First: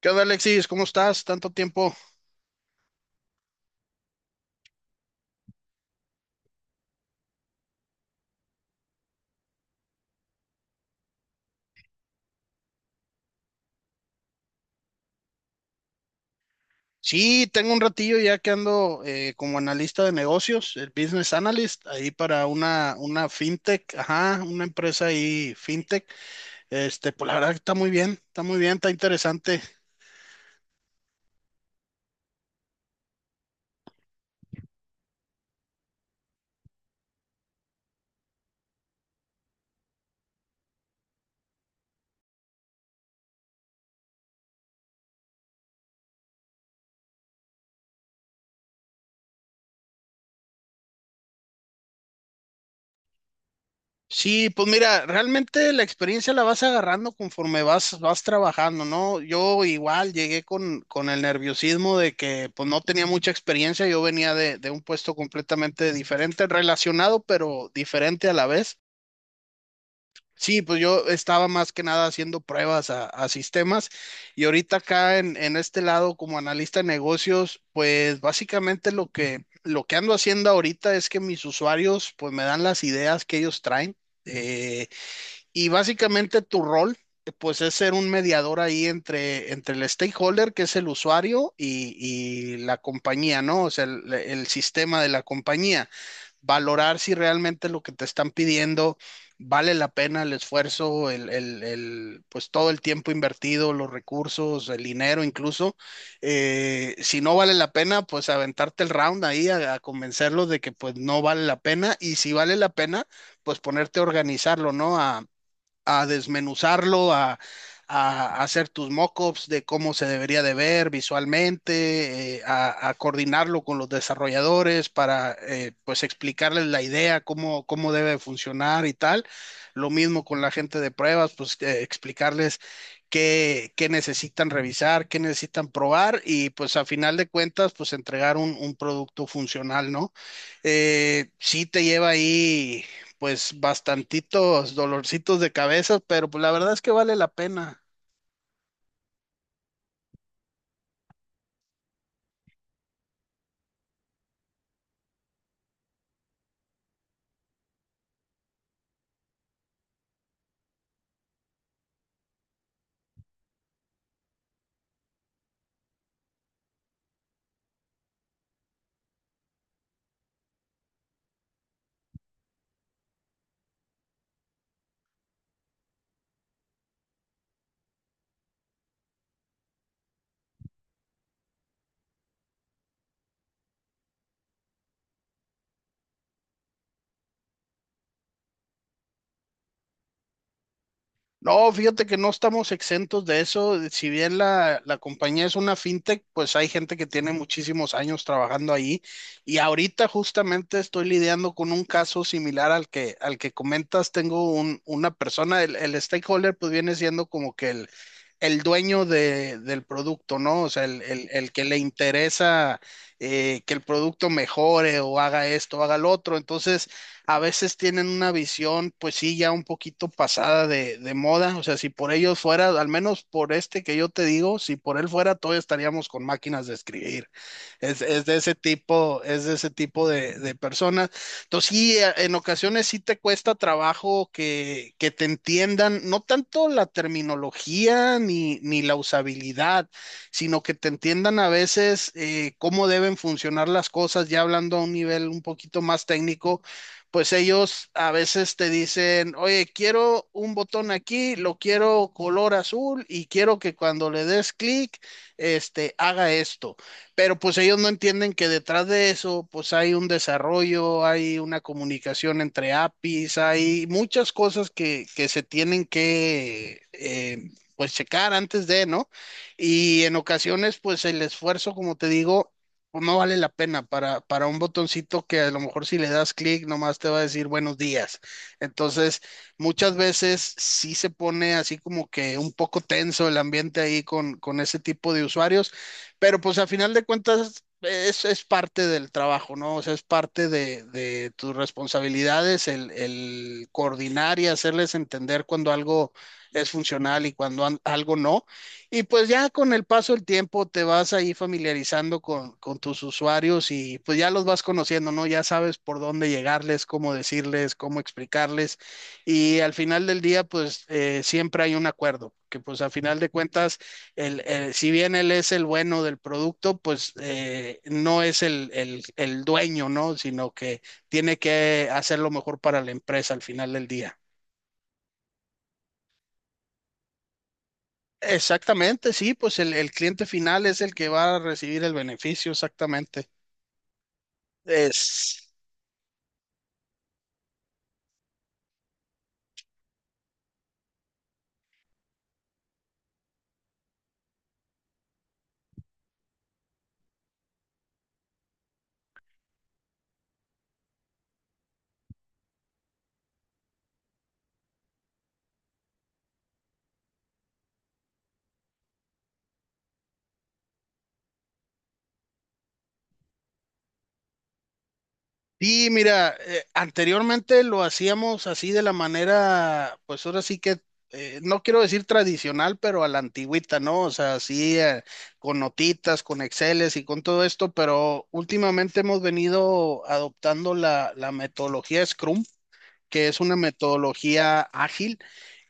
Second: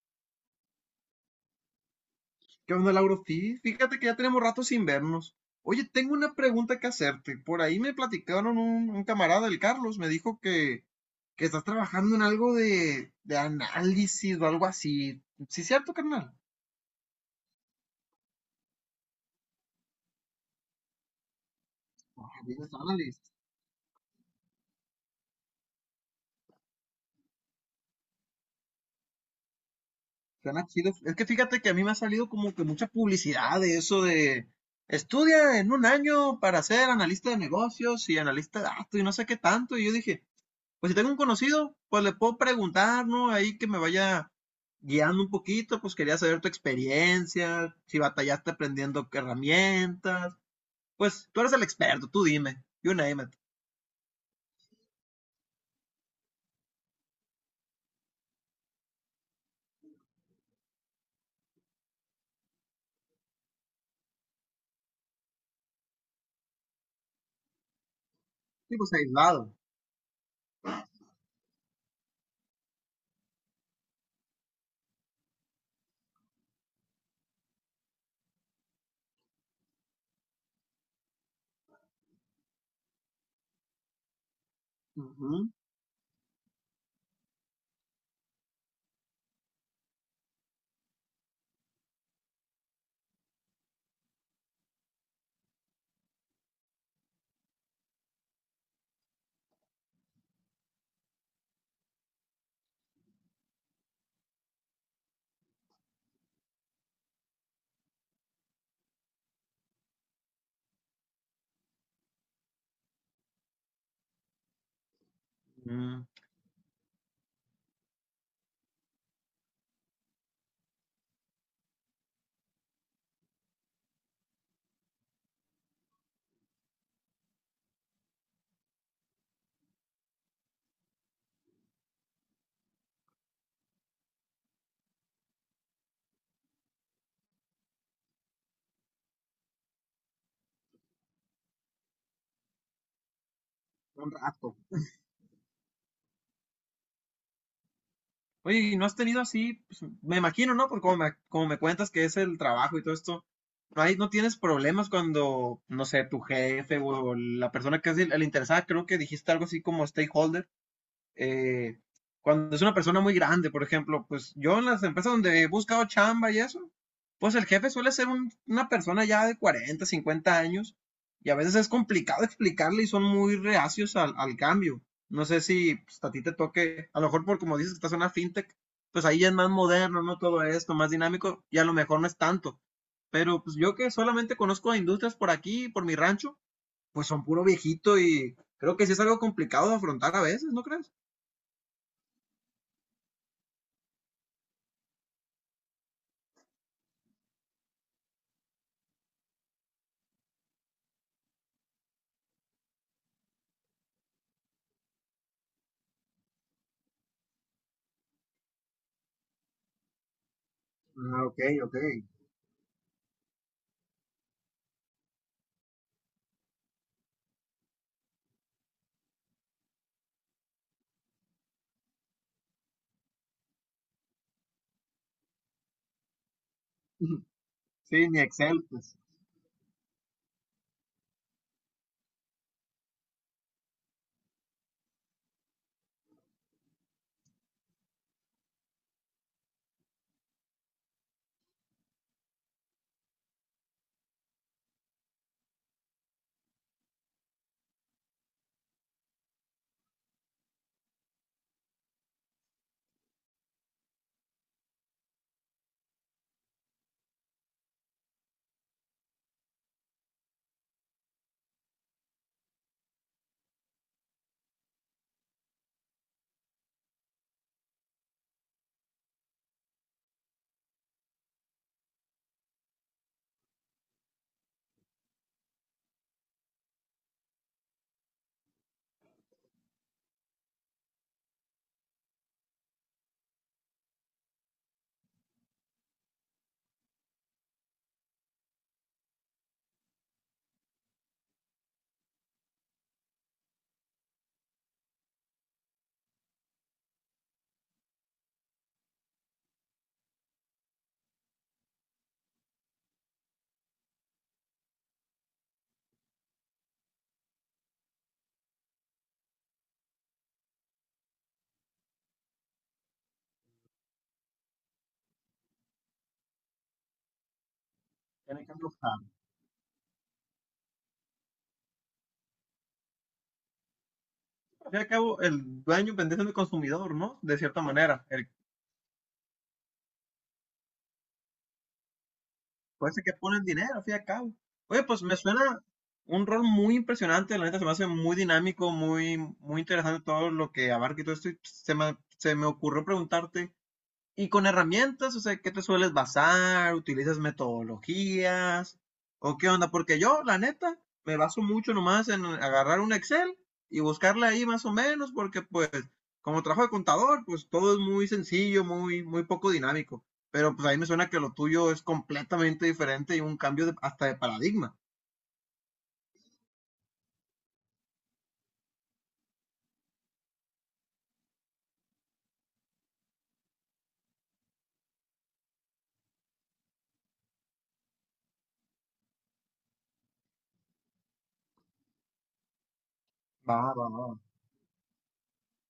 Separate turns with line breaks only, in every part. ¿Qué onda, Alexis? ¿Cómo estás? Tanto tiempo.
¿Qué onda, Lauro? Sí, fíjate que ya tenemos rato sin vernos. Oye, tengo una pregunta que hacerte. Por ahí me platicaron un camarada, el Carlos, me dijo que estás trabajando en algo de análisis o algo así. ¿Sí es cierto, carnal?
Sí, tengo un ratillo ya que ando como analista de negocios, el business analyst, ahí
Ah,
para
business
una
analyst.
fintech, ajá, una empresa ahí fintech. Este, pues la verdad que está muy bien, está muy bien, está interesante.
Suena chido. Es que fíjate que a mí me ha salido como que mucha publicidad de eso de estudia en un año para ser analista de negocios y analista de datos y no sé qué tanto. Y yo dije, pues si tengo un conocido, pues le puedo preguntar, ¿no? Ahí que me vaya guiando un poquito, pues quería saber tu experiencia, si batallaste aprendiendo qué herramientas. Pues tú eres el experto, tú dime. You name it.
Sí, pues mira, realmente la experiencia la vas agarrando conforme vas, vas trabajando, ¿no? Yo igual llegué con el nerviosismo de que pues no tenía mucha experiencia, yo venía de un puesto completamente diferente, relacionado pero diferente a la
Sí,
vez.
pues aislado.
Sí, pues yo estaba más que nada haciendo pruebas a sistemas y ahorita acá en este lado como analista de negocios, pues básicamente lo lo que ando haciendo ahorita es que mis usuarios pues me dan las ideas que ellos traen eh,
Ujú.
y básicamente tu rol pues es ser un mediador ahí entre el stakeholder que es el usuario y la compañía, ¿no? O sea, el sistema de la compañía valorar si realmente lo que te están pidiendo vale la pena el esfuerzo, el, pues todo el tiempo invertido, los recursos, el dinero incluso. Si no vale la pena, pues aventarte el round ahí a convencerlos de que pues no vale la pena y si vale la pena, pues ponerte a organizarlo, ¿no?
Mm,
A desmenuzarlo, a hacer tus mockups de cómo se debería de ver visualmente, a coordinarlo con los desarrolladores para pues explicarles la idea, cómo, cómo debe funcionar y tal. Lo mismo con la gente de pruebas, pues explicarles qué, qué necesitan revisar, qué necesitan probar y pues a final de cuentas pues entregar un producto funcional, ¿no? Sí te lleva ahí pues
un rato.
bastantitos dolorcitos de cabeza, pero pues la verdad es que vale la pena.
Oye, ¿y no has tenido así? Pues, me imagino, ¿no? Porque como me cuentas que es el trabajo y todo esto, no hay, no tienes problemas cuando, no sé, tu jefe o la persona que es el interesada, creo que dijiste algo así como stakeholder, eh, cuando es una persona muy grande, por ejemplo, pues yo en las empresas donde he buscado chamba y eso, pues el jefe suele ser una persona ya de 40, 50 años y a veces es complicado explicarle y son muy reacios al cambio. No sé si pues, a ti te toque, a lo mejor por como dices que estás en una fintech, pues ahí ya es más moderno, ¿no? Todo esto, más dinámico y a lo mejor no es tanto. Pero pues yo que solamente conozco a industrias por aquí, por mi rancho, pues son puro viejito y creo que sí es algo complicado de afrontar a veces, ¿no crees?
No, fíjate que no estamos exentos de eso. Si bien la compañía es una fintech, pues hay gente que tiene muchísimos años trabajando ahí. Y ahorita justamente estoy lidiando con un caso similar al al que comentas. Tengo una persona, el stakeholder, pues viene siendo como que el dueño del producto, ¿no? O sea,
Ah, ok,
el que
ok.
le interesa que el producto mejore o haga esto, haga lo otro. Entonces a veces tienen una visión, pues sí, ya un poquito pasada de moda. O sea, si por ellos fuera, al menos por este que yo te digo, si por él fuera, todavía estaríamos con máquinas de escribir.
Sí, ni
Es de ese
Excel, pues,
tipo, es de ese tipo de personas. Entonces, sí, en ocasiones sí te cuesta trabajo que te entiendan, no tanto la terminología ni la usabilidad, sino que te entiendan a veces cómo deben funcionar las cosas, ya hablando a un nivel un poquito más técnico pues ellos a veces te dicen, oye, quiero un botón aquí, lo quiero color azul y quiero que cuando le des clic, haga esto. Pero pues ellos no entienden que detrás de eso, pues hay un desarrollo, hay una comunicación entre APIs, hay muchas cosas que se tienen que... pues checar antes de, ¿no? Y en ocasiones, pues el esfuerzo, como te digo, pues no vale la pena para un botoncito que a lo mejor si le das clic nomás te va a decir buenos días. Entonces, muchas veces sí se pone así como que un poco tenso el ambiente ahí con ese tipo de usuarios, pero pues a final de cuentas es parte del trabajo, ¿no? O sea, es parte de tus responsabilidades el coordinar y hacerles entender cuando algo es funcional y cuando algo no. Y pues ya con el paso del tiempo te vas ahí familiarizando con tus usuarios y pues ya los vas conociendo, ¿no? Ya sabes por dónde llegarles, cómo decirles, cómo explicarles. Y al final del día, pues siempre hay un acuerdo, que pues al final de cuentas, si bien él es el bueno del producto, pues no es
tiene que buscar.
el dueño, ¿no? Sino que tiene que hacer lo mejor para la empresa al final del día.
Al fin y al cabo, el dueño vendría siendo consumidor, ¿no? De cierta manera. El
Exactamente, sí, pues el cliente final es el que va a recibir el beneficio,
puede ser que
exactamente.
pone el dinero, al fin y al cabo. Oye, pues me
Es,
suena un rol muy impresionante, la neta se me hace muy dinámico, muy, muy interesante todo lo que abarca y todo esto. Y se me ocurrió preguntarte, y con herramientas, o sea, ¿qué te sueles basar? ¿Utilizas metodologías? ¿O qué onda? Porque yo, la neta, me baso mucho nomás en agarrar un Excel y buscarle ahí más o menos, porque pues, como trabajo de contador, pues todo es muy sencillo, muy, muy poco dinámico. Pero pues ahí me suena que lo tuyo es completamente diferente y un cambio de- hasta de paradigma.
sí, mira, anteriormente lo hacíamos así de la manera, pues ahora sí que, no quiero decir tradicional, pero a la antigüita, ¿no? O sea, así con notitas, con Exceles y con todo esto, pero últimamente hemos venido adoptando la metodología Scrum, que es una
Va, va, va.
metodología ágil.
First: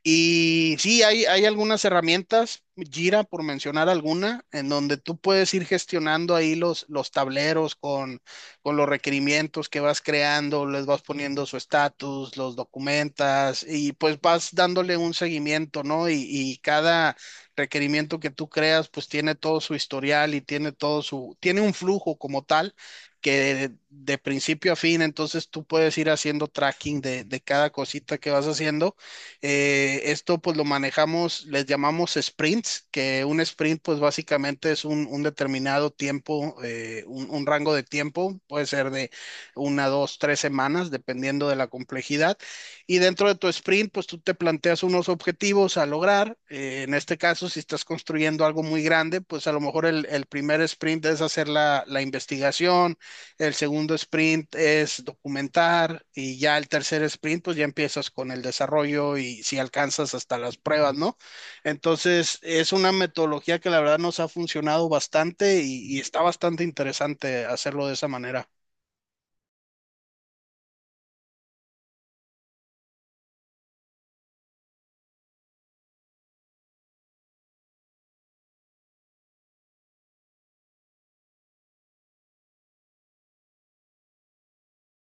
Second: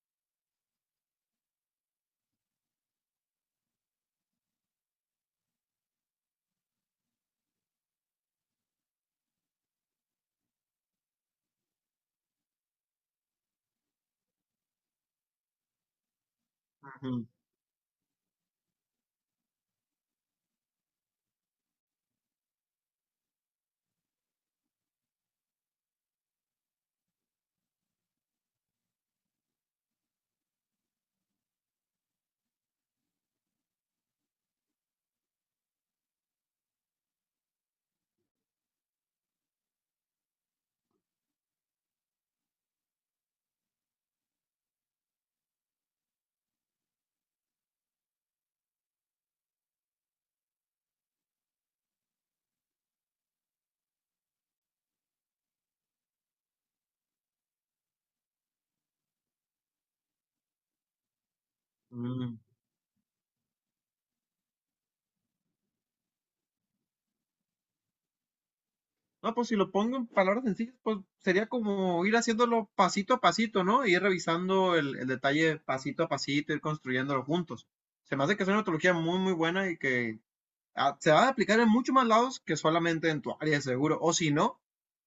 Y sí, hay algunas herramientas, Jira por mencionar alguna, en donde tú puedes ir gestionando ahí los tableros con los requerimientos que vas creando, les vas poniendo su estatus, los documentas y pues vas dándole un seguimiento, ¿no? Y cada requerimiento que tú creas pues tiene todo su historial y tiene todo su, tiene un flujo como tal que de principio a fin, entonces tú puedes ir haciendo tracking de cada cosita que vas haciendo. Esto pues lo manejamos, les llamamos sprints, que un sprint pues básicamente es un determinado tiempo, un rango de tiempo, puede ser de una, dos, tres semanas, dependiendo de la complejidad. Y dentro de tu sprint pues tú te planteas unos objetivos a lograr. En este caso, si estás construyendo algo muy grande, pues a lo mejor el primer sprint es hacer la investigación, el segundo sprint es documentar y ya el tercer sprint, pues ya empiezas con el desarrollo y si alcanzas hasta las pruebas, ¿no? Entonces,
Ujú.
es una metodología que la verdad nos ha funcionado bastante y está bastante interesante hacerlo de esa manera.
No, pues si lo pongo en palabras sencillas, pues sería como ir haciéndolo pasito a pasito, ¿no? Y ir revisando el detalle pasito a pasito, ir construyéndolo juntos. Se me hace que es una metodología muy, muy buena y que ah, se va a aplicar en muchos más lados que solamente en tu área, seguro. O si no,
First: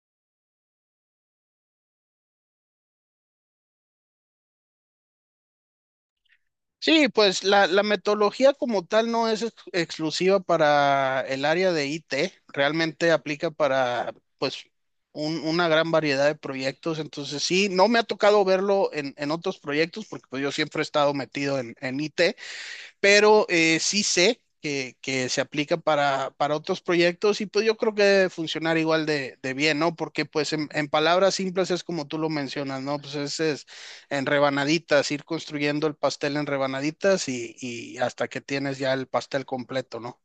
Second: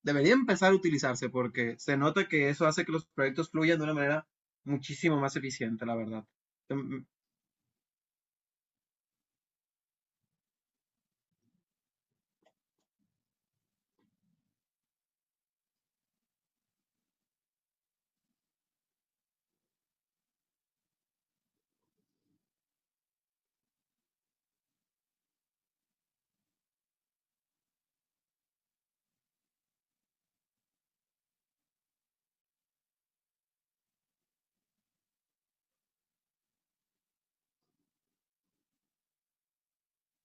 debería empezar a utilizarse porque se nota que eso hace que los proyectos fluyan de una manera muchísimo más eficiente, la verdad. Em,
Sí, pues la metodología como tal no es exclusiva para el área de IT, realmente aplica para pues una gran variedad de proyectos, entonces sí, no me ha tocado verlo en otros proyectos porque pues yo siempre he estado metido en IT, pero sí sé que se aplica para otros proyectos y pues yo creo que debe funcionar igual de bien, ¿no? Porque pues en palabras simples es como tú lo mencionas, ¿no? Pues es en rebanaditas, ir construyendo el pastel en rebanaditas y hasta que tienes ya el pastel completo, ¿no?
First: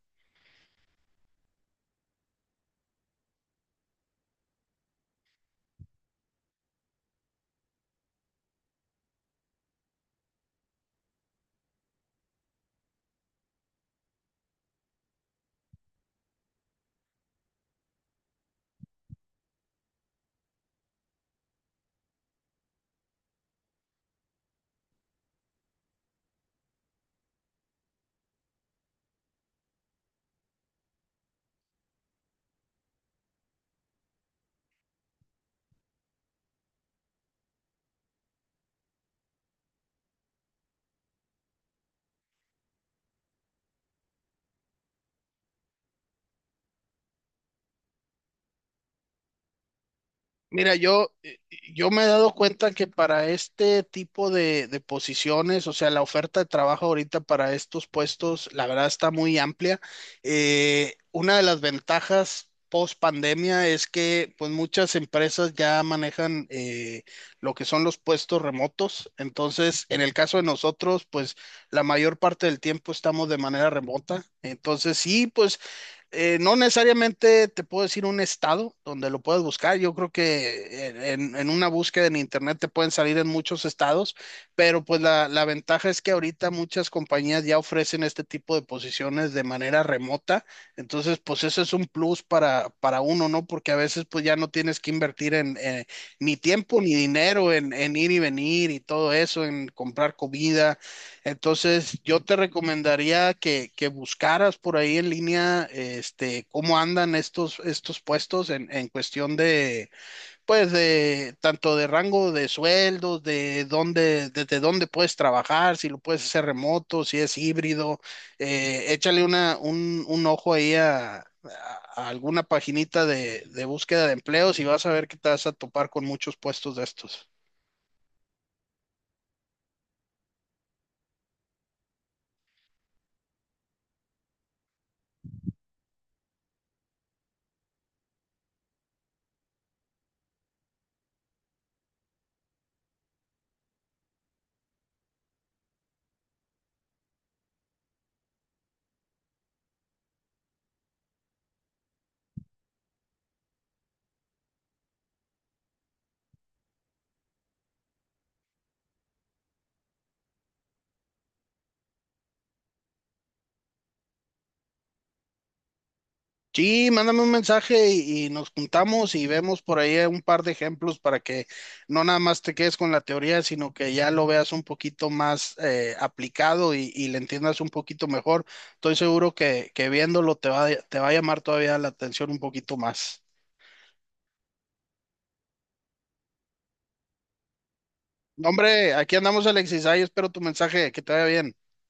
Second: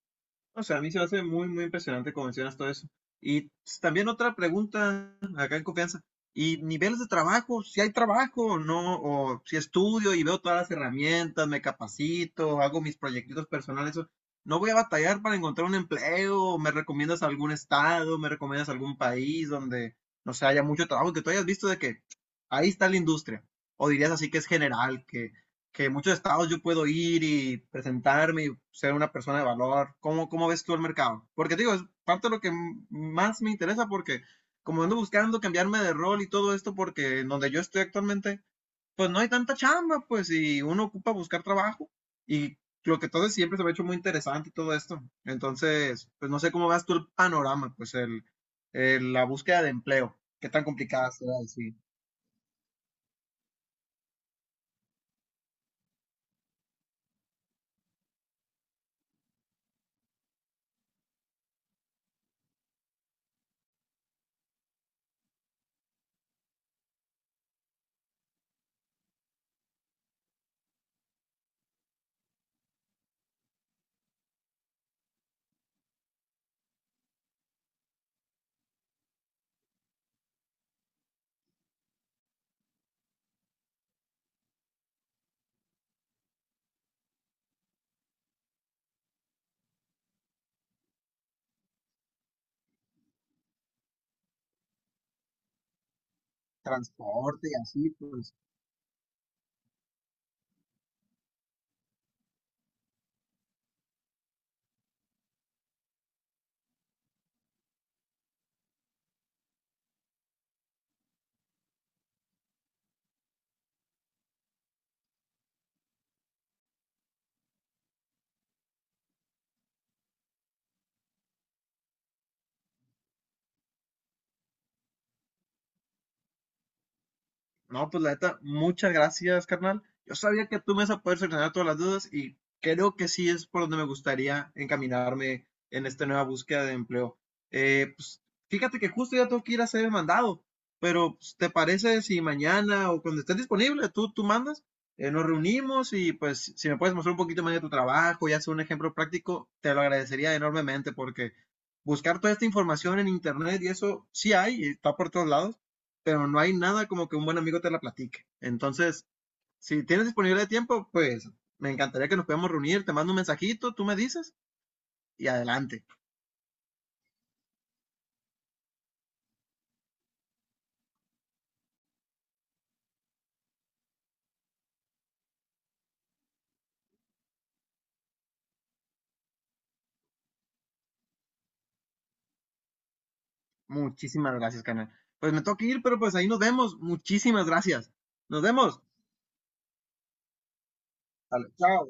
O sea, a mí se me hace muy, muy impresionante como mencionas todo eso. Y pues, también otra pregunta acá en confianza. ¿Y niveles de trabajo? ¿Si hay trabajo o no? ¿O si estudio y veo todas las herramientas, me capacito, hago mis proyectitos personales? O, ¿no voy a batallar para encontrar un empleo? ¿Me recomiendas algún estado? ¿Me recomiendas algún país donde no se haya mucho trabajo? Que tú hayas visto de que ahí está la industria. ¿O dirías así que es general, que muchos estados yo puedo ir y presentarme y ser una persona de valor? ¿Cómo, cómo ves tú el mercado? Porque te digo, es parte de lo que más me interesa porque como ando buscando cambiarme de rol y todo esto porque en donde yo estoy actualmente, pues no hay tanta chamba, pues, y uno ocupa buscar trabajo y lo que todo es siempre se me ha hecho muy interesante y todo esto. Entonces, pues no sé cómo ves tú el panorama, pues la búsqueda de empleo, qué tan
Mira,
complicada
yo,
sea, así,
yo me he dado cuenta que para este tipo de posiciones, o sea, la oferta de trabajo ahorita para estos puestos, la verdad está muy amplia. Una de las ventajas post pandemia es que pues muchas empresas ya manejan lo que son los puestos remotos. Entonces, en el caso de nosotros, pues la mayor parte del tiempo estamos de manera remota. Entonces, sí, pues no necesariamente te puedo decir un estado donde lo puedes buscar. Yo creo que en, en una búsqueda en internet te pueden salir en muchos estados, pero pues la ventaja es que ahorita muchas compañías ya ofrecen este tipo de posiciones de manera remota. Entonces, pues eso es un plus para uno, ¿no? Porque a veces pues ya no tienes que invertir en ni tiempo ni
transporte
dinero
y así,
en ir y
pues.
venir y todo eso, en comprar comida. Entonces, yo te recomendaría que buscaras por ahí en línea, este, cómo andan estos, estos puestos en cuestión de, pues, de tanto de rango de sueldos, de dónde, desde dónde puedes trabajar, si lo puedes hacer remoto, si es híbrido. Échale una, un ojo ahí a alguna paginita de búsqueda de empleos y vas a ver que te vas a topar con muchos puestos de estos.
No, pues la neta, muchas gracias, carnal. Yo sabía que tú me ibas a poder solucionar todas las dudas y creo que sí es por donde me gustaría encaminarme en esta nueva búsqueda de empleo. Eh, pues, Fíjate que justo ya tengo que ir a ser mandado, pero pues, ¿te parece si mañana o cuando estés disponible tú mandas? Nos reunimos y pues si me puedes mostrar un poquito más de tu trabajo y hacer un ejemplo práctico, te lo agradecería enormemente porque buscar toda esta información en internet y eso sí hay, y está por todos lados, pero no hay nada como que un buen amigo te la platique. Entonces, si tienes disponibilidad de tiempo, pues me encantaría que nos podamos reunir. Te mando un mensajito, tú me dices y adelante.
Sí, mándame un mensaje y nos juntamos y vemos por ahí un par de ejemplos para que no nada más te quedes con la teoría, sino que ya lo veas un poquito más aplicado y le entiendas un poquito mejor. Estoy seguro que viéndolo te va a llamar todavía la atención un poquito más.
Muchísimas gracias, canal. Pues me tengo que ir, pero pues ahí nos vemos. Muchísimas gracias. Nos
No,
vemos.
hombre, aquí andamos, Alexis. Ahí espero tu mensaje. Que te vaya
Vale,
bien.
chao.